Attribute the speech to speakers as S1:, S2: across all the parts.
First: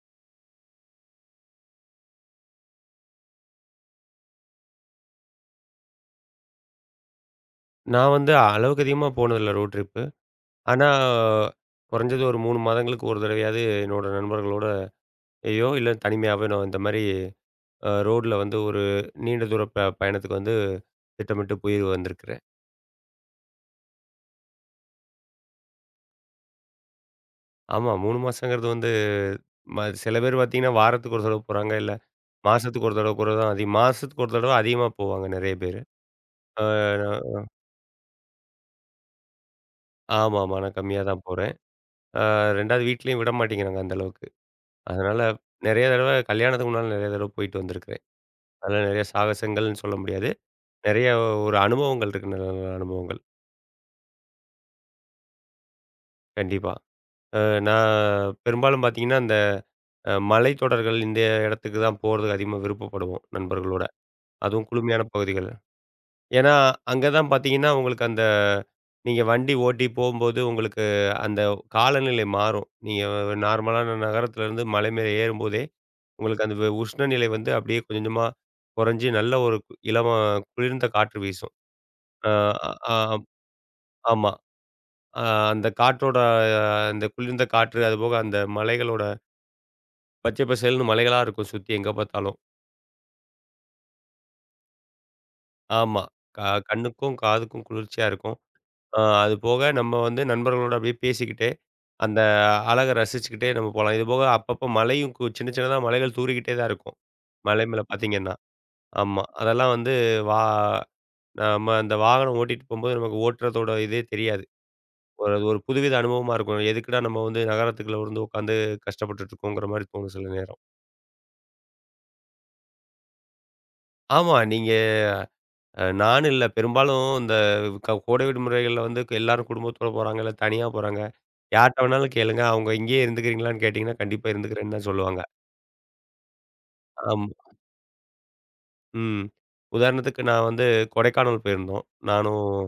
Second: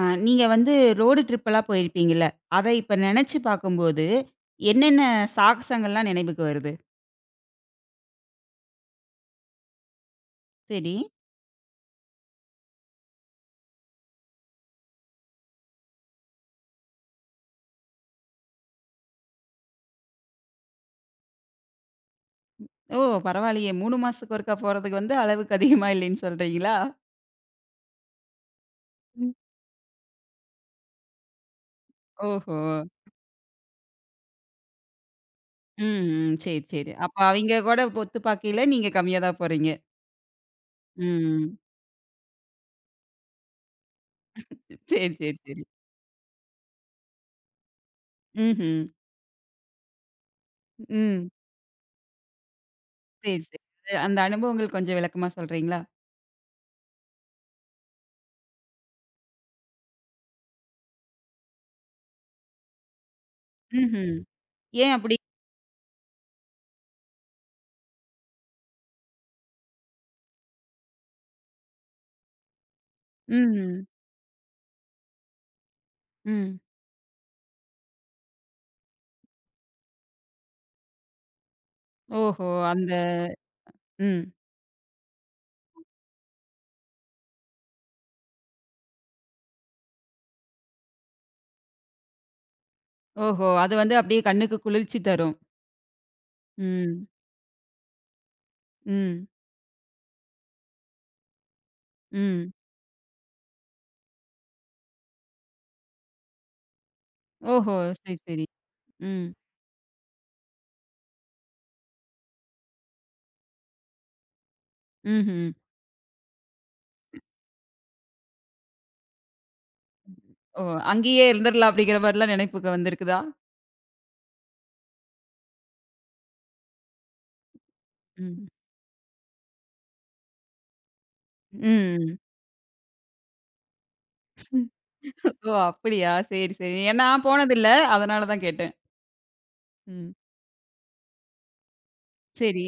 S1: நீங்க வந்து ரோடு ட்ரிப்பெல்லாம் போயிருப்பீங்கல்ல, அத இப்ப நெனச்சு பார்க்கும்போது, என்னென்ன சாகசங்கள்லாம் நினைவுக்கு வருது?
S2: நான் வந்து அளவுக்கு அதிகமா போனதில்ல ரோட் ட்ரிப்பு. ஆனா,
S1: சரி.
S2: குறைஞ்சது ஒரு 3 மாதங்களுக்கு ஒரு தடவையாவது என்னோட நண்பர்களோடயோ, இல்ல தனிமையாவே நான் இந்த மாரி ரோட்ல வந்து ஒரு நீண்ட தூர பயணத்துக்கு வந்து திட்டமிட்டு போய் வந்திருக்கிறேன்.
S1: ஓ! பரவாயில்லையே 3 மாசத்துக்கு ஒருக்கா போறதுக்கு வந்து அளவுக்கு அதிகமா இல்லைன்னு சொல்றீங்களா?
S2: ஆமா, 3 மாசங்கிறது வந்து
S1: ம்.
S2: சில பேர் பார்த்தீங்கன்னா, வாரத்துக்கு ஒரு தடவ போறாங்க, இல்ல
S1: ஓஹோ!
S2: மாசத்துக்கு ஒரு தடவ கூட தான் அதிகம். மாசத்துக்கு ஒரு தடவ அதிகமா போவாங்க நெறைய பேரு.
S1: ம், ம். சரி,
S2: அ
S1: சரி. அப்ப அவிங்க கூட ஒத்து பார்க்கையில நீங்க கம்மியா தான் போறீங்க.
S2: ஆமாமா. நான் கம்மியா தான் போறேன்.
S1: ம்.
S2: அ 2வது வீட்லயும் விட மாட்டேங்கிறாங்க அந்த அளவுக்கு.
S1: சரி,
S2: அதனால
S1: சரி, சரி.
S2: நெறைய தடவ கல்யாணத்துக்கு முன்னால நெறைய தடவ போயிட்டு வந்திருக்கேன்.
S1: ம்ஹ்ம்.
S2: அதெல்லாம் நெறைய சாகசங்கள்ன்னு சொல்ல முடியாது. நெறைய
S1: ம்.
S2: ஒரு அனுபவங்கள் இருக்கு. நல்ல நல்ல அனுபவங்கள்.
S1: ம் சரி, சரி. அது அந்த அனுபவங்கள் கொஞ்சம் விளக்கமா சொல்றீங்களா?
S2: கண்டிப்பா. அ நான் பெரும்பாலும் பார்த்தீங்கன்னா, அந்த மலைத்தொடர்கள் இந்த இடத்துக்கு தான் போறதுக்கு அதிகமா விருப்பப்படுவோம் நண்பர்களோட.
S1: ம்ஹ்ம்.
S2: அதுவும்
S1: ஏன்
S2: குளுமையான
S1: அப்படி?
S2: பகுதிகள். ஏன்னா, அங்க தான் பார்த்தீங்கன்னா, உங்களுக்கு அந்த நீங்க வண்டி ஓட்டி போம்போது உங்களுக்கு அந்த காலநிலை மாறும். நீங்க
S1: ம்ஹ்ம்.
S2: நார்மலான நகரத்திலேருந்து மலை மேல ஏறும்போதே, உங்களுக்கு அந்த
S1: ம்.
S2: உஷ்ணநிலை வந்து அப்படியே கொஞ்சம் கொஞ்சமா குறைஞ்சு நல்ல ஒரு இளம குளிர்ந்த காற்று வீசும். அ
S1: ஓஹோ!
S2: ஆ
S1: அந்த
S2: ஆ- ஆமா.
S1: ம்.
S2: ஆ அந்த காற்றோட அந்த குளிர்ந்த காற்று, அதுபோக அந்த மலைகளோட பச்சை பசேல்னு மலைகளா இருக்கும் சுத்தி எங்க பார்த்தாலும்.
S1: ஓஹோ! அது வந்து அப்படியே கண்ணுக்கு குளிர்ச்சி தரும்.
S2: ஆமா. க
S1: ம்.
S2: கண்ணுக்கும், காதுக்கும் குளிர்ச்சியா இருக்கும்.
S1: ம்.
S2: அது போக நம்ம வந்து நண்பர்களோட அப்படியே பேசிக்கிட்டே, அந்த
S1: ம்.
S2: அழக ரசிச்சுக்கிட்டே நம்ம போலாம். இதுபோக அப்பப்போ மலையும் சின்ன சின்னதா மலைகள் தூறிக்கிட்டே தான் இருக்கும் மலை
S1: ஓஹோ!
S2: மேல
S1: சரி,
S2: பார்த்தீங்கன்னா.
S1: சரி.
S2: ஆமா.
S1: ம்.
S2: அதெல்லாம் வந்து வா நம்ம அந்த வாகனம் ஓட்டிட்டு போம்போது நமக்கு ஓட்டுறதோட இதே தெரியாது. ஒரு அது
S1: ம்ஹ்ம்.
S2: ஒரு புதுவித அனுபவமா இருக்கும். எதுக்குடா நம்ம வந்து நகரத்துக்குள்ள வந்து உட்காந்து கஷ்டப்பட்டுட்டு இருக்கோங்கிற மாரி தோணும் சில நேரம்.
S1: ஓ! அங்கேயே இருந்துரலாம் அப்படிங்கிற மாரிலாம் நினைப்புக்கு வந்திருக்குதா?
S2: ஆமா. நீங்க நானு இல்ல. பெரும்பாலும் இந்த கோடை
S1: ம்.
S2: விடுமுறைகள்ல வந்து எல்லாரும் குடும்பத்தோட போறாங்க, இல்ல தனியா போறாங்க. யார்ட்ட வேணாலும்
S1: ம்.
S2: கேளுங்க. அவங்க இங்கேயே இருந்துக்கிறீங்களான்னு கேட்டீங்கன்னா, கண்டிப்பா
S1: ம்.
S2: இருந்துக்கிறேன்னு தான் சொல்லுவாங்க.
S1: ஓ! அப்படியா? சரி, சரி. ஏன் நான்
S2: ஆமா.
S1: போனதில்ல. அதனால தான் கேட்டேன்.
S2: ம்.
S1: ம்.
S2: உதாரணத்துக்கு நான் வந்து கொடைக்கானல் போயிருந்தோம். நானும்
S1: சரி.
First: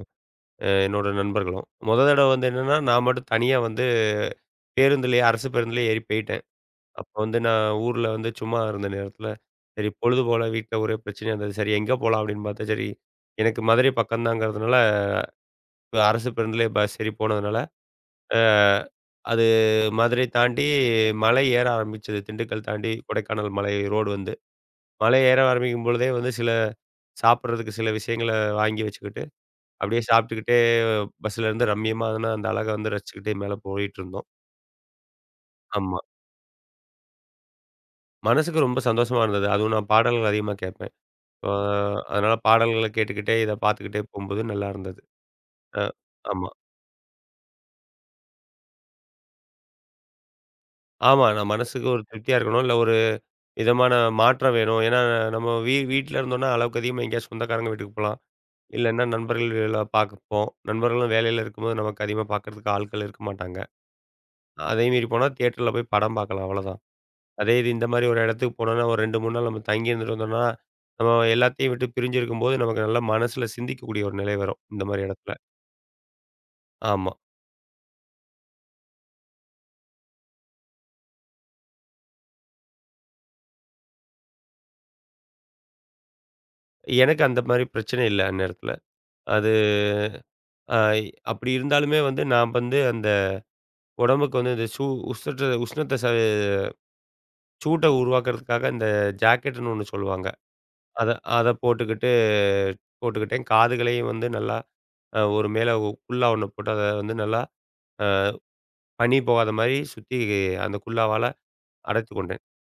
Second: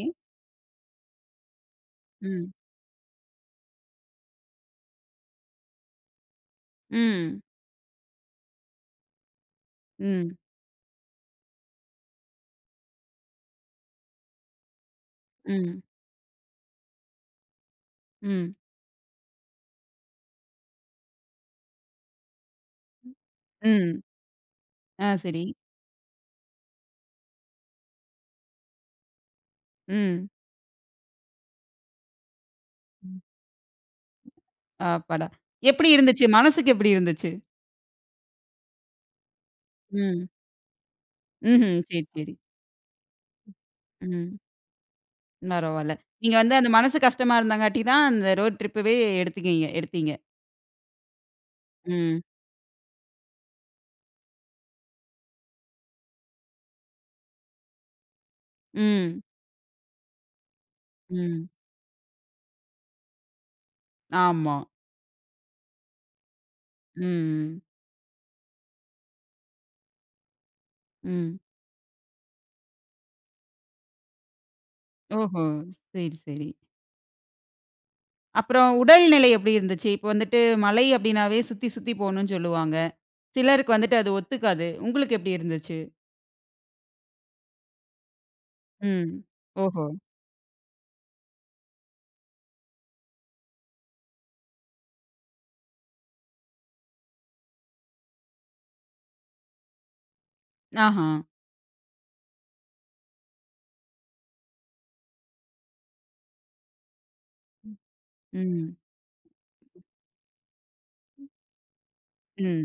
S2: என்னோட நண்பர்களும். மொத தடவ வந்து
S1: ம்.
S2: என்னன்னா, நான் மட்டும் தனியா வந்து பேருந்துலயே அரசு பேருந்துலயே ஏறி போயிட்டேன். அப்போ வந்து
S1: ம்.
S2: நான் ஊர்ல வந்து சும்மா இருந்த நேரத்துல, சரி பொழுது
S1: ம்.
S2: போல வீட்ல ஒரே பிரச்சனையா இருந்தது. சரி எங்க போலாம்? அப்படின்னு பார்த்தா, சரி எனக்கு மதுரை பக்கம் தாங்கிறதுனால
S1: ம்.
S2: அரசு பேருந்துலயே சரி போனதுனால, அ
S1: ம்.
S2: அது மதுரை தாண்டி மலை ஏற ஆரம்பிச்சது. திண்டுக்கல் தாண்டி கொடைக்கானல் மலை
S1: ம்.
S2: ரோடு வந்து.
S1: ஆ
S2: மலை ஏற
S1: சரி.
S2: ஆரம்பிக்கும் பொழுதே வந்து சில சாப்பிடுறதுக்கு சில விஷயங்கள வாங்கி வச்சுக்கிட்டு, அப்படியே
S1: ம்.
S2: சாப்பிட்டுக்கிட்டே பஸ்ஸுலேருந்து ரம்மியமான அந்த அழக வந்து
S1: ம்.
S2: ரசிச்சுக்கிட்டே மேல போயிட்டுருந்தோம்.
S1: அப்பாடா! எப்படி
S2: ஆமா.
S1: இருந்துச்சு? மனசுக்கு எப்படி இருந்துச்சு?
S2: மனசுக்கு ரொம்ப சந்தோஷமா இருந்தது. அதுவும் நான்
S1: ம்.
S2: பாடல்கள் அதிகமா கேட்பேன். அ
S1: ம்ஹ்ம். சரி,
S2: அதனால
S1: சரி.
S2: பாடல்கள கேட்டுக்கிட்டே, இத பார்த்துக்கிட்டே
S1: ம்.
S2: போம்போது நல்லா இருந்தது. அ
S1: பரவால்ல. நீங்க
S2: ஆமா,
S1: வந்து அந்த மனசு கஷ்டமா இருந்தங்காட்டி தான் அந்த ரோட் ட்ரிப்பவே எடுத்தீங்க.
S2: ஆமா. நான் மனசுக்கு ஒரு
S1: ம்.
S2: திருப்தியா இருக்கணும். இல்ல ஒரு விதமான மாற்றம் வேணும். ஏன்னா, நம்ம வீட்ல இருந்தோம்னா, அளவுக்கு அதிகமா எங்கேயாவது சொந்தக்காரங்க வீட்டுக்கு போலாம். இல்லன்னா,
S1: ம்.
S2: நண்பர்கள பார்ப்போம். நண்பர்களும் வேலையில
S1: ம்.
S2: இருக்கும்போது, நமக்கு அதிகமா பார்க்கறதுக்கு ஆட்கள் இருக்க மாட்டாங்க.
S1: ஆமா.
S2: அதே மீறி போனா தியேட்டர்ல போய் படம் பார்க்கலாம் அவ்வளோதான். அதே
S1: ம்.
S2: இது இந்த மாரி ஒரு இடத்துக்கு போனோம்னா, ஒரு 2, 3 நாள் நம்ம தங்கி இருந்துட்டு வந்தோம்னா, நம்ம
S1: ம்.
S2: எல்லாத்தையும் விட்டு பிரிஞ்சிருக்கும்போது, நமக்கு நல்லா மனசுல சிந்திக்கக்கூடிய ஒரு நிலை வரும் இந்த மாரி இடத்துல.
S1: ஓஹோ! சரி, சரி.
S2: ஆமா.
S1: அப்புறம் உடல்நிலை எப்படி இருந்துச்சு? இப்போ வந்துட்டு மலை அப்படின்னாவே சுத்தி சுத்தி போணும்னு சொல்லுவாங்க. சிலருக்கு வந்துட்டு அது ஒத்துக்காது. உங்களுக்கு எப்படி இருந்துச்சு?
S2: எனக்கு அந்த மாரி பிரச்சனை இல்ல அந்நேரத்துல.
S1: ம்.
S2: அது
S1: ஓஹோ!
S2: அ அப்படி இருந்தாலுமே வந்து, நான் வந்து அந்த உடம்புக்கு வந்து இந்த உஷ்ணத்த உஷ்ணத்த சூட்ட உருவாக்குறதுக்காக இந்த ஜாக்கெட்டுன்னு ஒண்ணு சொல்லுவாங்க.
S1: ஆஹா.
S2: அத அத போட்டுக்கிட்டு போட்டுக்கிட்டேன். காதுகளையும் வந்து நல்லா ஒரு மேல குல்லா ஒண்ணு போட்டு அத வந்து நல்லா
S1: ம்.
S2: பனி போகாத மாரி சுத்தி அந்த குல்லாவால அடைத்துக் கொண்டேன்.
S1: ம்.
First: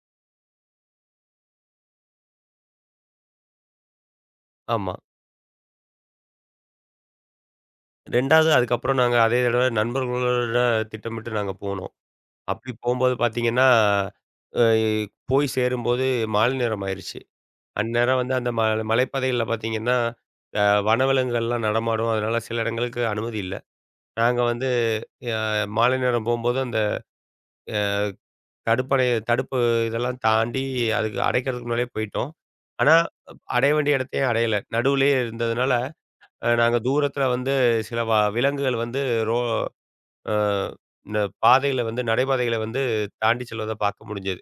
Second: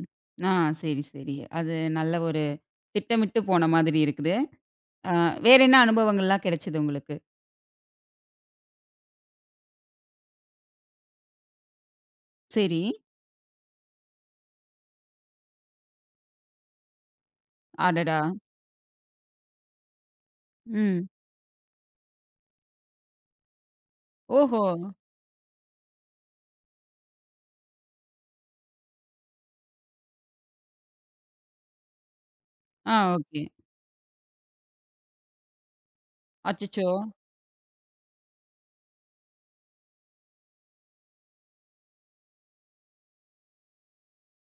S1: ஆ சரி, சரி. அது நல்ல ஒரு திட்டமிட்டு போன மாதிரி இருக்குது.
S2: ஆமா.
S1: ஆ வேற என்ன அனுபவங்கள்லாம் கிடைச்சது உங்களுக்கு?
S2: 2வது அதுக்கப்புறம் நாங்க அதே தடவ நண்பர்களோட திட்டமிட்டு நாங்க போனோம். அப்படி
S1: சரி.
S2: போம்போது பார்த்தீங்கன்னா, அ போய் சேரும்போது மாலை நேரம் ஆயிருச்சு.
S1: அடடா!
S2: அந்நேரம் வந்து அந்த மலைப்பாதைகள்ல பார்த்தீங்கன்னா, அ
S1: ம்.
S2: வனவிலங்குகள்லாம் நடமாடும். அதனால சில இடங்களுக்கு அனுமதி இல்ல. நாங்க
S1: ஓஹோ!
S2: வந்து ய மாலை நேரம் போம்போது அந்த அ தடுப்பணை இதெல்லாம் தாண்டி அதுக்கு அடைக்கிறதுக்கு முன்னாலயே போயிட்டோம். ஆனா,
S1: ஆ ஓகே.
S2: அடைய வேண்டிய இடத்தையே அடையல. நடுவுலயே இருந்ததுனால, நாங்க
S1: அச்சச்சோ!
S2: தூரத்தில வந்து சில விலங்குகள் வந்து ரோ அ இந்த பாதையில வந்து நடைபாதைகள வந்து தாண்டி செல்வத பார்க்க முடிஞ்சது.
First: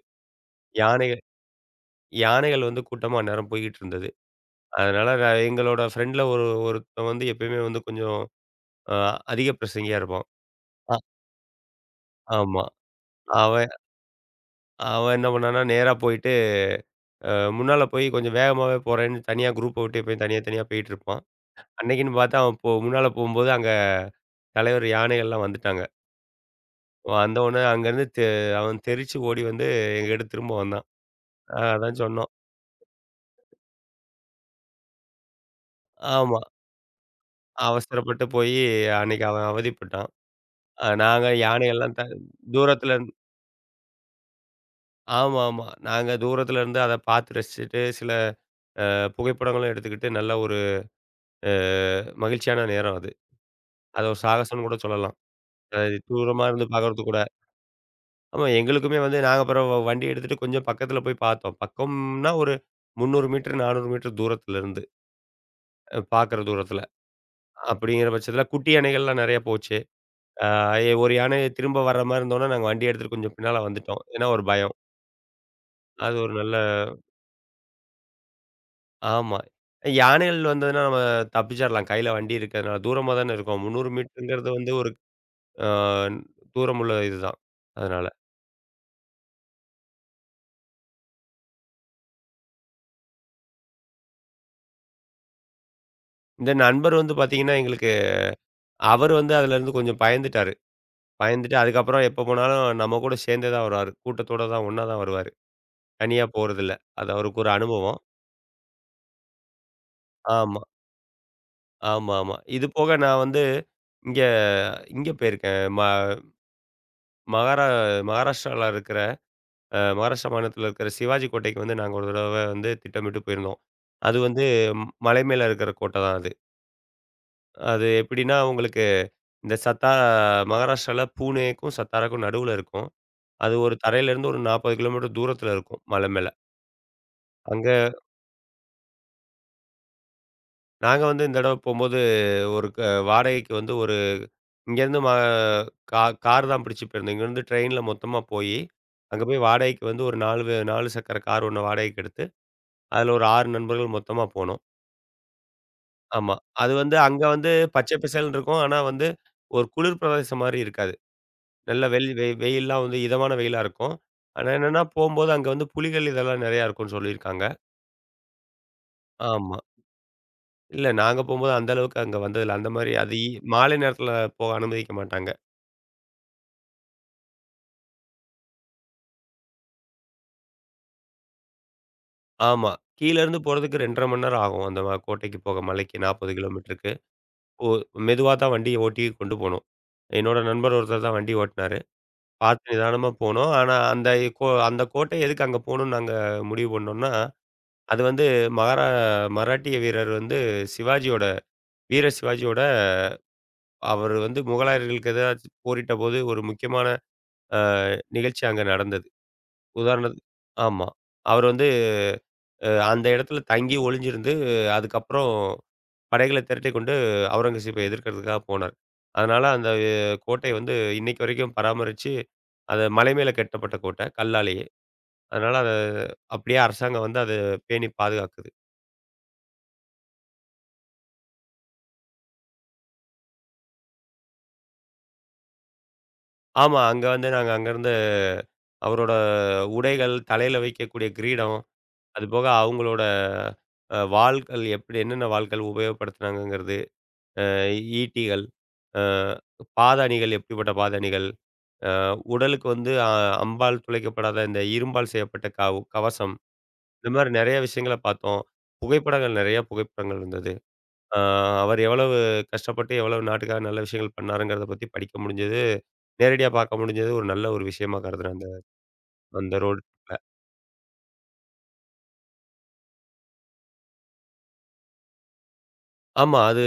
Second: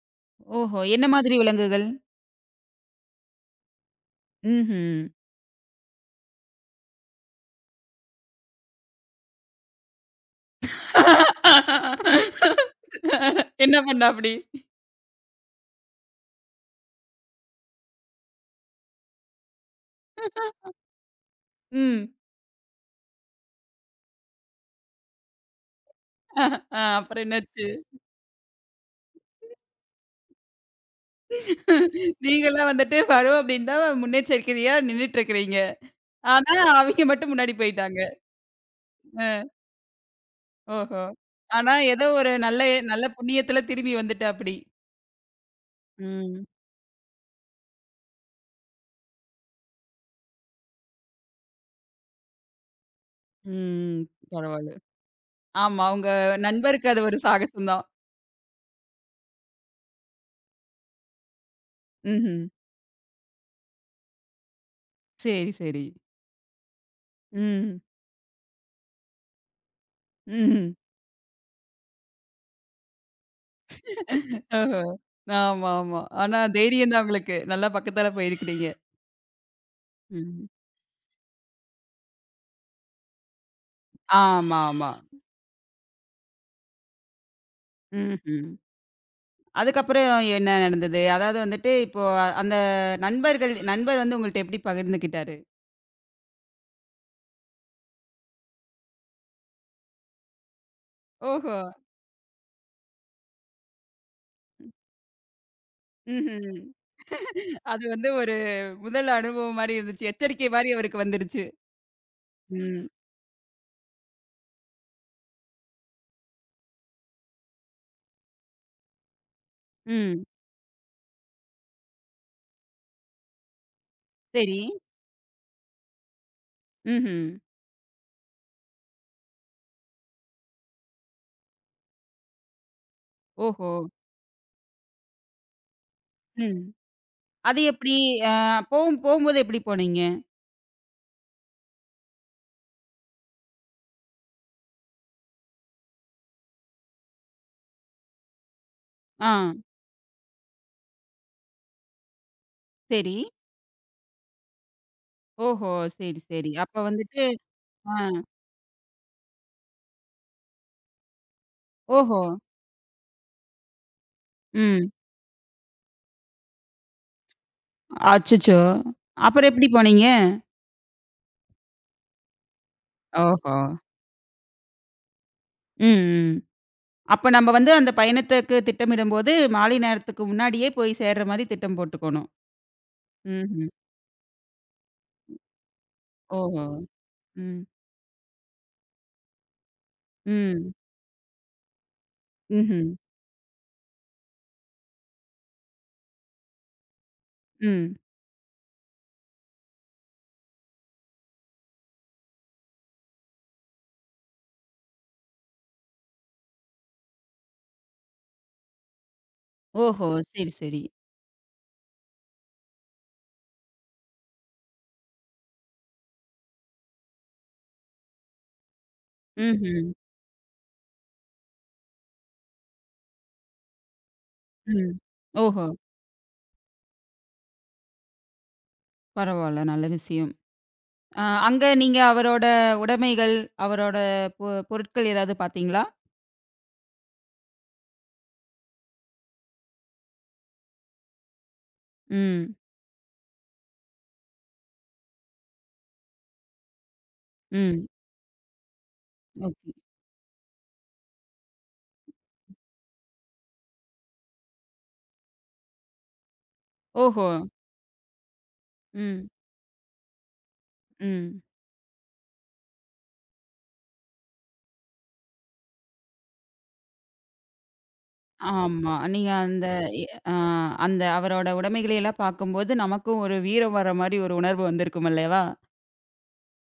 S1: ஓஹோ! என்ன
S2: யானைகள்
S1: மாதிரி விலங்குகள்?
S2: யானைகள் வந்து கூட்டமா அந்நேரம் போய்க்கிட்டு இருந்தது.
S1: ம்ஹ்ம்.
S2: அதனால எங்களோட ஃப்ரெண்ட்ல ஒரு ஒருத்தன் வந்து எப்பயுமே வந்து கொஞ்சம் அ அதிக பிரசங்கியா இருப்பான். அ ஆமா. அவன்
S1: என்ன பண்ணாப்டி?
S2: அவன் என்ன பண்ணான்னா, நேரா போயிட்டு அ முன்னால போய் கொஞ்சம் வேகமாவே போறேன்னு தனியா குரூப்ப விட்டு எப்பயும் தனியா, தனியா போயிட்டுருப்பான்.
S1: ம்.
S2: அன்னைக்குன்னு பார்த்தா அவன் முன்னால போம்போது அங்க தலைவர் யானைகள்லாம் வந்துட்டாங்க.
S1: ஆ அப்புறம்
S2: வந்தவுனே
S1: என்னாச்சு?
S2: அங்கருந்து அவன் தெறிச்சு ஓடி வந்து எங்ககிட்ட திரும்ப வந்தான். அதான் சொன்னோம்.
S1: நீங்கலாம் வந்துட்டு வரும் அப்டின்னு தான் முன்னெச்சரிக்கையா நின்னுட்டு இருக்கிறீங்க.
S2: ஆமா.
S1: ஆனா, அவிங்க மட்டும் முன்னாடி போயிட்டாங்க.
S2: அவசரப்பட்டு போயி அன்னைக்கு
S1: அ
S2: அவன் அவதிப்பட்டான்.
S1: ஓஹோ!
S2: நாங்க
S1: ஆனா,
S2: யானைகள்லாம்
S1: ஏதோ ஒரு நல்ல
S2: தூரத்துல
S1: நல்ல
S2: இருந்து
S1: புண்ணியத்துல திரும்பி வந்துட்டாப்டி.
S2: ஆமா, ஆமா. நாங்க
S1: ம்.
S2: தூரத்துல இருந்து அத பார்த்து ரசிச்சுட்டு, சில புகைப்படங்களும் எடுத்துக்கிட்டு நல்ல ஒரு அ மகிழ்ச்சியான நேரம் அது.
S1: ம்.
S2: அது ஒரு சாகசம்னு
S1: பரவால்ல.
S2: கூட சொல்லலாம்.
S1: ஆமா.
S2: அது
S1: உங்க
S2: தூரமா இருந்து
S1: நண்பருக்கு அது
S2: பார்க்கறதுக்கு
S1: ஒரு
S2: கூட.
S1: சாகசம் தான்.
S2: ஆமா. எங்களுக்குமே வந்து நாங்க அப்புறம் வண்டி எடுத்துட்டு கொஞ்சம் பக்கத்துல போய் பார்த்தோம். பக்கம்ன்னா
S1: ம்ஹ்ம்.
S2: ஒரு 300 மீட்டர், 400 மீட்டர் தூரத்துல இருந்து
S1: சரி, சரி.
S2: பார்க்குற தூரத்துல.
S1: ம்.
S2: அப்படிங்கிற பட்சத்துல குட்டி யானைகள்லாம் நெறைய போச்சு. ஆ
S1: ம்ஹ்ம்.
S2: எ ஒரு யானை திரும்ப வர்ற மாரி இருந்தோனே நாங்க வண்டி எடுத்துட்டு கொஞ்சம் பின்னால வந்துட்டோம். ஏன்னா ஒரு பயம்.
S1: ஓஹோ! ஆமா, ஆமா.
S2: அது ஒரு
S1: ஆனா
S2: நல்ல
S1: தைரியம் தான் உங்களுக்கு. நல்லா பக்கத்தால போயிருக்கிறீங்க.
S2: ஆமா. யானைகள்
S1: ம்.
S2: வந்ததுன்னா நம்ம தப்பிச்சிரலாம். கையில வண்டி இருக்கிறதுனால. தூரமா தானே இருக்கோம். 300 மீட்டருங்கிறது
S1: ஆமா,
S2: வந்து ஒரு
S1: ஆமா.
S2: ஆ தூரமுள்ள இதுதான். அதனால.
S1: ம்ஹ்ம். அதுக்கப்புறம் என்ன நடந்தது? அதாவது வந்துட்டு இப்போ அந்த நண்பர் வந்து உங்கள்ட்ட எப்படி பகிர்ந்துக்கிட்டாரு?
S2: இந்த நண்பர் வந்து பார்த்தீங்கன்னா, எங்களுக்கு அவர் வந்து அதுலருந்து கொஞ்சம் பயந்துட்டாரு. பயந்துட்டு
S1: ஓஹோ!
S2: அதுக்கப்புறம் எப்போ போனாலும் நம்ம கூட சேர்ந்தே தான் வருவாரு. கூட்டத்தோட தான் ஒண்ணா தான் வருவாரு. தனியா
S1: ம்ஹ்ம்.
S2: போறதில்ல. அது அவருக்கு ஒரு
S1: அது
S2: அனுபவம்.
S1: வந்து ஒரு முதல் அனுபவம் மாரி இருந்துச்சு. எச்சரிக்கை
S2: ஆமா,
S1: மாரி அவருக்கு வந்துருச்சு.
S2: ஆமா, ஆமா. இது
S1: ம்.
S2: போக நான் வந்து இங்க இங்க போயிருக்கேன். ம மகாரா மகாராஷ்டிரால இருக்கிற
S1: ம்.
S2: மகாராஷ்டிரா மாநிலத்தில இருக்கிற சிவாஜி கோட்டைக்கு வந்து நாங்க ஒரு தடவ வந்து திட்டமிட்டு போயிருந்தோம். அது வந்து
S1: சரி.
S2: மலை மேல இருக்கிற கோட்டை தான் அது.
S1: ம்ஹ்ம்.
S2: அது எப்படின்னா உங்களுக்கு இந்த மகாராஷ்டிரால பூனேக்கும், சத்தாராக்கும் நடுவுல இருக்கும். அது
S1: ஓஹோ!
S2: ஒரு தரையிலேருந்து ஒரு 40 கிலோமீட்டர் தூரத்தில இருக்கும் மலை மேல.
S1: ம். அது
S2: அங்க
S1: எப்படி? அ போகும்போது எப்படி போனீங்க?
S2: நாங்க வந்து இந்த தடவ போம்போது, ஒரு வாடகைக்கு வந்து ஒரு இங்கேருந்து ம கா கார் தான் பிடிச்சு போயிருந்தோம். இங்கேருந்து ட்ரெயின்ல மொத்தமா போயி, அங்க
S1: ஆ.
S2: போய் வாடகைக்கு வந்து ஒரு 4 வே 4 சக்கர கார் ஒண்ணு வாடகைக்கு எடுத்து, அதுல
S1: சரி.
S2: ஒரு 6 நண்பர்கள் மொத்தமா போனோம்.
S1: ஓஹோ! சரி,
S2: ஆமா.
S1: சரி.
S2: அது
S1: அப்ப
S2: வந்து அங்க
S1: வந்துட்டு
S2: வந்து
S1: ஆ.
S2: பச்சை பசேல்னு இருக்கும். ஆனா வந்து ஒரு குளிர் பிரதேசம் மாரி இருக்காது. நல்ல வெள்
S1: ஓஹோ!
S2: வெ வெயில்லாம் வந்து இதமான வெயிலா இருக்கும். ஆனா என்னன்னா,
S1: ம்.
S2: போம்போது அங்க வந்து புலிகள் இதெல்லாம் நெறையா இருக்கும்ன்னு சொல்லியிருக்காங்க.
S1: அச்சச்சோ! அப்புறம்
S2: ஆமா.
S1: எப்படி போனீங்க?
S2: இல்ல நாங்க போம்போது அந்த அளவுக்கு அங்க வந்ததில்ல. அந்த மாரி அது
S1: ஓஹோ!
S2: மாலை நேரத்தில போக அனுமதிக்க மாட்டாங்க.
S1: ம், ம். அப்ப நம்ம வந்து அந்த பயணத்துக்கு திட்டமிடும்போது, மாலை நேரத்துக்கு முன்னாடியே போய் சேர்ற மாரி திட்டம் போட்டுக்கணும்.
S2: ஆமா. கீழ இருந்து
S1: ம்ஹ்ம்.
S2: போறதுக்கு 2 1/2 மணி நேரம் ஆகும். அந்த கோட்டைக்கு போக மலைக்கு 40
S1: ஓஹோ!
S2: கிலோமீட்டருக்கு.
S1: ம்,
S2: ஓ மெதுவா தான் வண்டிய ஓட்டி கொண்டு போணும். என்னோட
S1: ம்,
S2: நண்பர் ஒருத்தர் தான் வண்டி ஓட்டுனாரு. பார்த்து
S1: ம்ஹ்ம்,
S2: நிதானமா போனோம். ஆனா அந்த அந்த கோட்டை எதுக்கு அங்க போணும்னு நாங்க முடிவு பண்ணோம்னா,
S1: ம்.
S2: அது வந்து மகாரா மராட்டிய வீரர் வந்து சிவாஜியோட வீர சிவாஜியோட அவர் வந்து முகலாயர்களுக்கு எதிராச்சு போரிட்டபோது ஒரு முக்கியமான அ நிகழ்ச்சி அங்க நடந்தது.
S1: ஓஹோ!
S2: உதாரணத்துக்கு
S1: சரி, சரி.
S2: ஆமா. அவர் வந்து அந்த இடத்துல தங்கி ஒளிஞ்சிருந்து அதுக்கப்புறம் படைகளை திரட்டிக்கொண்டு அவுரங்கசீப்பை எதிர்க்கிறதுக்காக போனார். அதனால அந்த
S1: ம்ஹ்ம்,
S2: கோட்டை வந்து இன்னைக்கு வரைக்கும் பராமரிச்சு, அத மலை மேல கட்டப்பட்ட கோட்டை, கல்லாலேயே.
S1: ம்.
S2: அதனால
S1: ஓஹோ!
S2: அத அப்படியே அரசாங்கம் வந்து அத பேணி பாதுகாக்குது.
S1: பரவால்ல. நல்ல விஷயம். அ அங்க நீங்க அவரோட உடைமைகள், அவரோட பொ பொருட்கள் ஏதாவது பார்த்தீங்களா?
S2: ஆமா, அங்க வந்து நாங்க அங்கருந்து அவரோட உடைகள், தலையில வைக்கக்கூடிய கிரீடம், அதுபோக
S1: ம்,
S2: அவங்களோட வாள்கள் எப்படி என்னென்ன வாள்கள் உபயோகப்படுத்துனாங்கங்கிறது, அ
S1: ம்.
S2: ஈட்டிகள், அ
S1: ஓகே.
S2: பாதாணிகள் எப்படிப்பட்ட பாதாணிகள், அ உடலுக்கு வந்து அம்பால் துளைக்கப்படாத இந்த இரும்பால் செய்யப்பட்ட கவசம். இந்த
S1: ஓஹோ!
S2: மாரி நெறைய விஷயங்கள பார்த்தோம்.
S1: ம்,
S2: புகைப்படங்கள் நெறைய புகைப்படங்கள் இருந்தது. அ
S1: ம்.
S2: அவர் எவ்வளவு கஷ்டப்பட்டு, எவ்வளவு நாட்டுக்காக நல்ல விஷயங்கள் பண்ணாருங்கிறத பத்தி படிக்க முடிஞ்சது. நேரடியா பார்க்க முடிஞ்சது ஒரு நல்ல ஒரு விஷயமா கருதுறேன் அந்த
S1: ஆமா. நீங்க
S2: அந்த
S1: அந்த
S2: ரோடு
S1: எ
S2: ட்ரிப்ல.
S1: அ அந்த அவரோட உடைமைகளை எல்லாம் பார்க்கும்போது, நமக்கும் ஒரு வீரம் வர மாரி ஒரு உணர்வு வந்திருக்கும் அல்லவா?
S2: ஆமா, அது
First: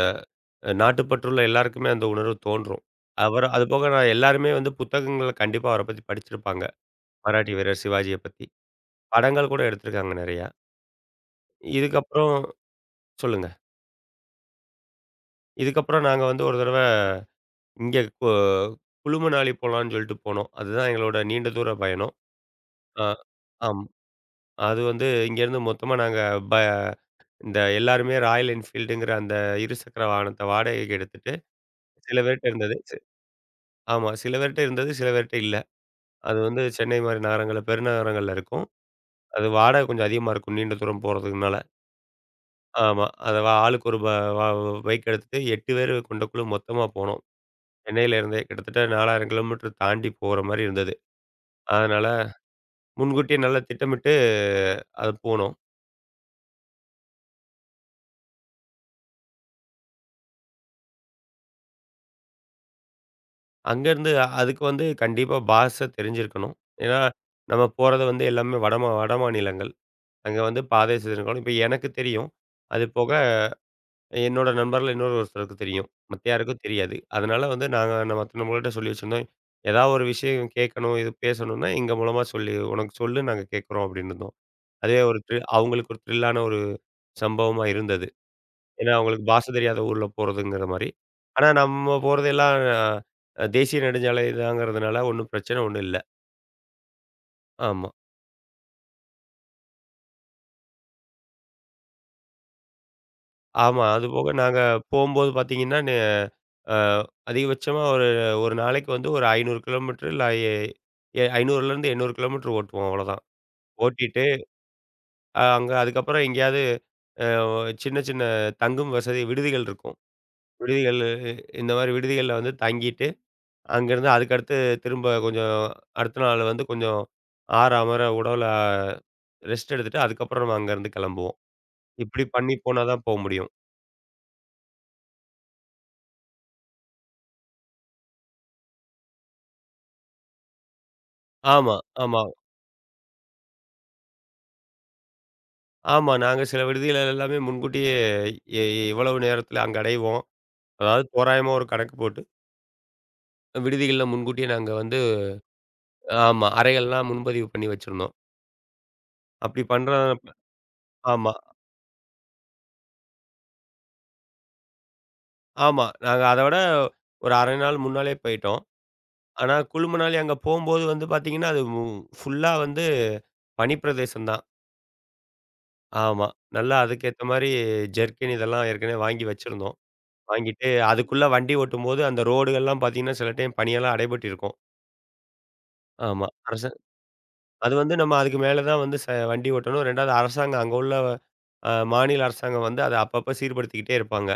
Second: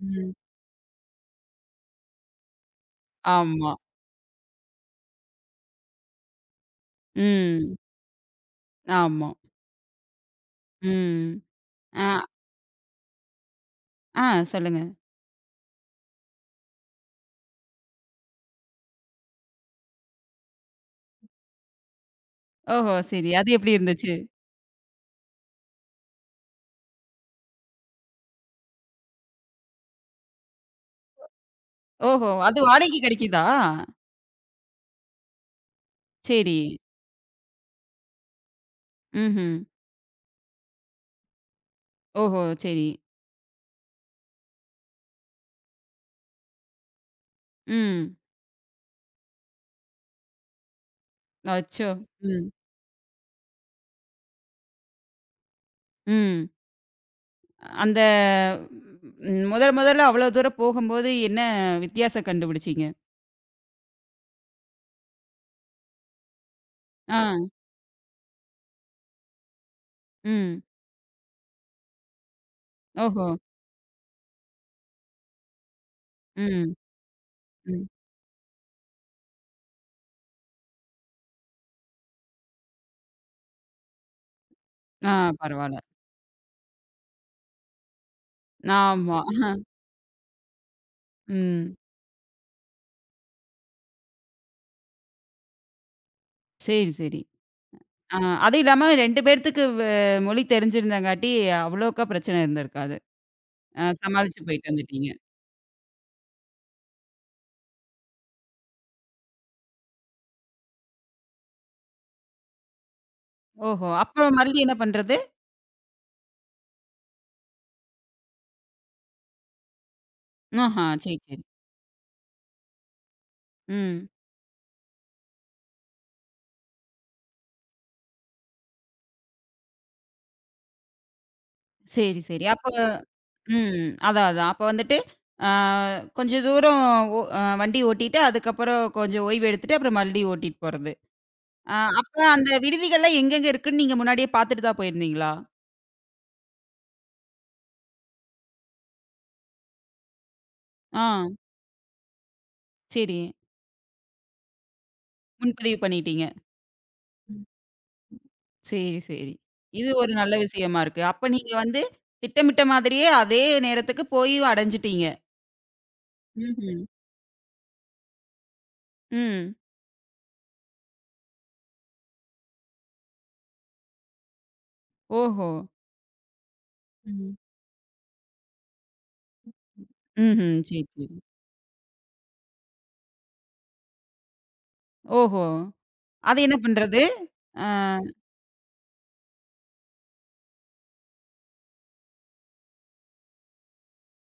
S1: ம்.
S2: நாட்டுப்பற்றுள்ள எல்லாருக்குமே அந்த உணர்வு தோன்றும். அவர்
S1: ஆமா.
S2: அதுபோக நான் எல்லாருமே வந்து புத்தகங்கள்ல கண்டிப்பா அவர பத்தி படிச்சிருப்பாங்க. மராட்டி
S1: ம்.
S2: வீரர் சிவாஜிய பத்தி.
S1: ஆமா.
S2: படங்கள் கூட எடுத்திருக்காங்க நெறையா.
S1: ம். அ
S2: இதுக்கப்புறம் சொல்லுங்க.
S1: ஆ சொல்லுங்க.
S2: இதுக்கப்புறம் நாங்க வந்து ஒரு தடவ இங்க குளுமணாலி போலான்னு சொல்லிட்டு போனோம். அதுதான் எங்களோட நீண்ட தூர பயணம்.
S1: ஓஹோ!
S2: அ
S1: சரி. அது எப்படி
S2: ஆம்.
S1: இருந்துச்சு?
S2: அது வந்து இங்கேருந்து மொத்தமா நாங்க ப இந்த எல்லாருமே ராயல் என்ஃபீல்டுங்கிற அந்த இருசக்கர வாகனத்த வாடகைக்கு எடுத்துட்டு, சில
S1: ஓஹோ!
S2: பேர்ட்ட
S1: அது
S2: இருந்தது.
S1: வாடகைக்கு கிடைக்குதா?
S2: ஆமா. சில பேர்ட்ட இருந்தது, சில பேர்ட்ட இல்ல. அது
S1: சரி.
S2: வந்து சென்னை மாரி நகரங்கள்ல பெருநகரங்கள்ல இருக்கும். அது
S1: ம்ஹ்ம்.
S2: வாடகை கொஞ்சம் அதிகமா இருக்கும், நீண்ட தூரம் போறதுனால.
S1: ஓஹோ! சரி.
S2: ஆமா. அத ஆளுக்கு ஒரு ப வ பைக் எடுத்துட்டு 8 பேர் கொண்ட குழு மொத்தமா போனோம்.
S1: ம்.
S2: சென்னையில இருந்தே கிட்டத்தட்ட 4000 கிலோமீட்டர் தாண்டி போற மாரி இருந்தது.
S1: அச்சோ!
S2: அதனால
S1: ம்.
S2: முன்கூட்டியே நல்லா திட்டமிட்டு அது போனோம்.
S1: ம். அந்த ம் முதல் முதல்ல அவ்வளோ தூரம் போகும்போது என்ன வித்தியாசம் கண்டுபிடிச்சீங்க?
S2: அங்கேருந்து அதுக்கு வந்து கண்டிப்பா பாஷ தெரிஞ்சிருக்கணும். ஏன்னா,
S1: ஆ.
S2: நம்ம போறது வந்து எல்லாமே வடமாநிலங்கள். அங்க வந்து
S1: ம்.
S2: பாதை வசதி இப்ப எனக்கு தெரியும். அது போக
S1: ஓஹோ!
S2: என்னோட நண்பர்ல இன்னொரு ஒருத்தருக்கு தெரியும். மத்த யாருக்கும்
S1: ம்,
S2: தெரியாது. அதனால வந்து
S1: ம்.
S2: நாங்க நம்மள்ட்ட சொல்லி வச்சிருந்தோம். ஏதாவது ஒரு விஷயம் கேட்கணும், இது பேசணும்னா எங்க மூலமா சொல்லி உனக்கு சொல்லு நாங்க கேட்குறோம் அப்படின்னு இருந்தோம். அதுவே
S1: ஆ
S2: ஒரு த்ரில்
S1: பரவால்ல.
S2: அவங்களுக்கு ஒரு த்ரில்லான ஒரு சம்பவமா இருந்தது. ஏன்னா,
S1: ஆமா.
S2: அவங்களுக்கு பாஷ தெரியாத ஊர்ல போறதுங்கிற மாரி. ஆனா,
S1: ம்.
S2: நம்ம போறதெல்லாம் தேசிய நெடுஞ்சாலை தாங்கிறதுனால ஒண்ணும் பிரச்சனை ஒண்ணும் இல்ல.
S1: சரி, சரி.
S2: ஆமா.
S1: ஆ அதுவும் இல்லாம 2 பேர்த்துக்கு மொழி தெரிஞ்சிருந்தங்காட்டி அவ்வளோக்கா பிரச்சனை இருந்திருக்காது.
S2: ஆமா. அதுபோக
S1: சமாளிச்சு
S2: நாங்க
S1: போயிட்டு வந்துட்டீங்க.
S2: போம்போது பார்த்தீங்கன்னா, நெ அ அதிகபட்சமா ஒரு ஒரு நாளைக்கு வந்து ஒரு 500 கிலோமீட்டர் இல்ல எ எ 500லேருந்து 800 கிலோமீட்டர் ஓட்டுவோம் அவ்வளோதான்.
S1: ஓஹோ!
S2: ஓட்டிட்டு
S1: அப்புறம் மறுபடியும் என்ன பண்றது?
S2: அங்க அதுக்கப்புறம் எங்கேயாவது அ சின்ன சின்ன தங்கும் வசதி விடுதிகள் இருக்கும்.
S1: ஆஹா!
S2: விடுதிகள்
S1: சரி, சரி.
S2: இந்த மாரி விடுதிகள்ல வந்து தங்கிட்டு
S1: ம்.
S2: அங்கேருந்து அதுக்கடுத்து திரும்ப கொஞ்சம் அடுத்த நாள் வந்து கொஞ்சம் ஆற, அமர உடல ரெஸ்ட் எடுத்துட்டு அதுக்கப்புறம் நம்ம அங்கேருந்து கிளம்புவோம்.
S1: சரி,
S2: இப்படி
S1: சரி.
S2: பண்ணி
S1: அப்ப
S2: போனா தான் போ முடியும்.
S1: ம். அதான், அதான். அப்ப வந்துட்டு ஆ கொஞ்சம் தூரம் ஒ அ வண்டி ஓட்டிட்டு, அதுக்கப்புறம் கொஞ்சம் ஓய்வு எடுத்துட்டு, அப்புறம் மறுபடியும் ஓட்டிட்டு போறது. ஆ
S2: ஆமா,
S1: அப்ப
S2: ஆமா,
S1: அந்த விடுதிகள்லாம் எங்கெங்க இருக்குன்னு நீங்க முன்னாடியே பார்த்துட்டு தான் போயிருந்தீங்களா?
S2: ஆமா. நாங்க சில விடுதிகள் எல்லாமே முன்கூட்டியே எ இவ்வளவு நேரத்தில அங்க அடைவோம்.
S1: ஆ.
S2: அதாவது தோராயமா ஒரு கணக்கு போட்டு
S1: சரி.
S2: விடுதிகள்ல முன்கூட்டியே நாங்க வந்து
S1: முன்பதிவு பண்ணிட்டீங்க.
S2: ஆமா அறைகள்லாம்
S1: ம்.
S2: முன்பதிவு பண்ணி வச்சிருந்தோம்.
S1: சரி, சரி.
S2: அப்படி பண்ற
S1: இது ஒரு நல்ல விஷயமா இருக்கு. அப்ப
S2: ஆமா,
S1: நீங்க வந்து திட்டமிட்ட மாதிரியே அதே நேரத்துக்கு போய் அடைஞ்சுட்டீங்க.
S2: ஆமா. நாங்க அத விட
S1: ம்ஹ்ம்.
S2: ஒரு 1/2 நாள் முன்னாலே போயிட்டோம். ஆனா,
S1: ம்.
S2: குளுமணாலி அங்க போம்போது வந்து பார்த்தீங்கன்னா, அது ஃபுல்லா வந்து பனி பிரதேசம் தான்.
S1: ஓஹோ!
S2: ஆமா. நல்லா அதுக்கேத்த
S1: ம்.
S2: மாரி ஜெர்கின் இதெல்லாம் ஏற்கனவே வாங்கி வச்சிருந்தோம்.
S1: ம்ஹ்ம்.
S2: வாங்கிட்டு
S1: சரி, சரி.
S2: அதுக்குள்ள வண்டி ஓட்டும்போது அந்த ரோடுகள்லாம் பார்த்தீங்கன்னா, சில டைம் பனியால அடைபட்டிருக்கும்.
S1: ஓஹோ!
S2: ஆமா.
S1: அது என்ன பண்றது? ஆ.
S2: அது வந்து நம்ம அதுக்கு மேல தான் வந்து வண்டி ஓட்டணும். 2வது அரசாங்கம் அங்க உள்ள மாநில அரசாங்கம் வந்து அத அப்பப்ப சீர்படுத்திக்கிட்டே இருப்பாங்க.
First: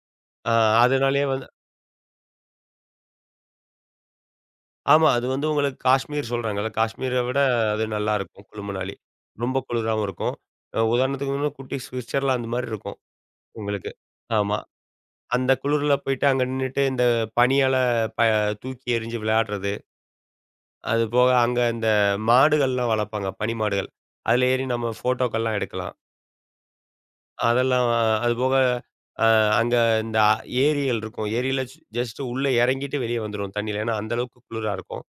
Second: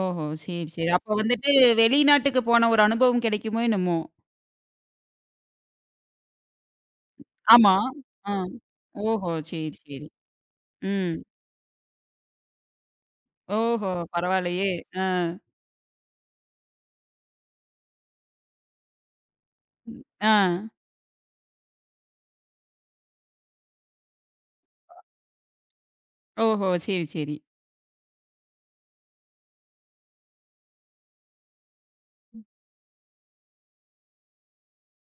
S1: ஓஹோ!
S2: அ
S1: சரி, சரி. அப்ப
S2: அதனாலேயே வந்
S1: வந்துட்டு வெளிநாட்டுக்கு போன ஒரு அனுபவம் கிடைக்குமோ என்னமோ?
S2: ஆமா. அது வந்து உங்களுக்கு காஷ்மீர் சொல்றாங்கல்ல. காஷ்மீர விட
S1: ஆமா.
S2: அது
S1: ஆ.
S2: நல்லாருக்கும் குளு மணாலி.
S1: ஓஹோ!
S2: ரொம்ப
S1: சரி,
S2: குளிராவும்
S1: சரி.
S2: இருக்கும்.
S1: ம்.
S2: உதாரணத்துக்கு வந்து குட்டி ஸ்விட்சர்லாந்து மாரி இருக்கும்
S1: ஓஹோ!
S2: உங்களுக்கு. ஆமா.
S1: பரவாயில்லையே! ஆ.
S2: அந்த குளிர்ல போயிட்டு அங்க நின்னுட்டு இந்த பனியால ப தூக்கி எறிஞ்சு விளையாடுறது.
S1: ம். ஆ.
S2: அது போக அங்க இந்த மாடுகள்லாம் வளர்ப்பாங்க. பனி மாடுகள். அதுல ஏறி நம்ம ஃபோட்டோக்கள்லாம் எடுக்கலாம்.
S1: ஓஹோ! சரி, சரி.
S2: அதெல்லாம் அதுபோக அ அங்க இந்த ஏரிகள் இருக்கும். ஏரியில ஜஸ்ட் உள்ள இறங்கிட்டு வெளிய வந்துருவோம் தண்ணியில. ஏன்னா அந்த அளவுக்கு குளிரா இருக்கும்.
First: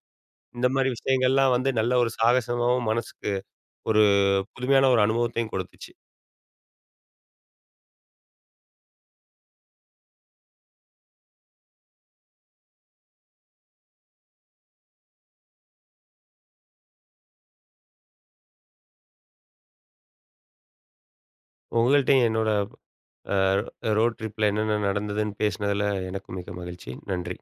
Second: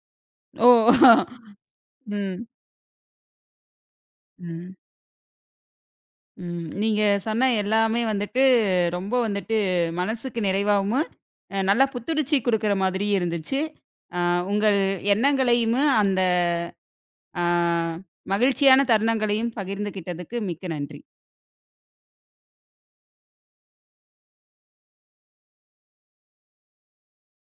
S2: இந்த
S1: ஓ!
S2: மாரி விஷயங்கள்லாம் வந்து நல்ல ஒரு
S1: ம்.
S2: சாகசமாவும், மனசுக்கு ஒரு
S1: ம்.
S2: புதுமையான ஒரு அனுபவத்தையும் கொடுத்துச்சு.
S1: ம். நீங்க சொன்ன எல்லாமே வந்துட்டு, ரொம்ப வந்துட்டு மனசுக்கு நிறைவாவும், நல்லா புத்துணர்ச்சி குடுக்குற மாதிரி இருந்துச்சு. அ உங்கள் எண்ணங்களையும், அந்த அ மகிழ்ச்சியான தருணங்களையும் பகிர்ந்துகிட்டதுக்கு மிக்க நன்றி.
S2: உங்கள்ட்டயும் என்னோட அ ரோட் ட்ரிப்ல என்னென்ன நடந்ததுன்னு பேசினதுல எனக்கும் மிக்க மகிழ்ச்சி. நன்றி.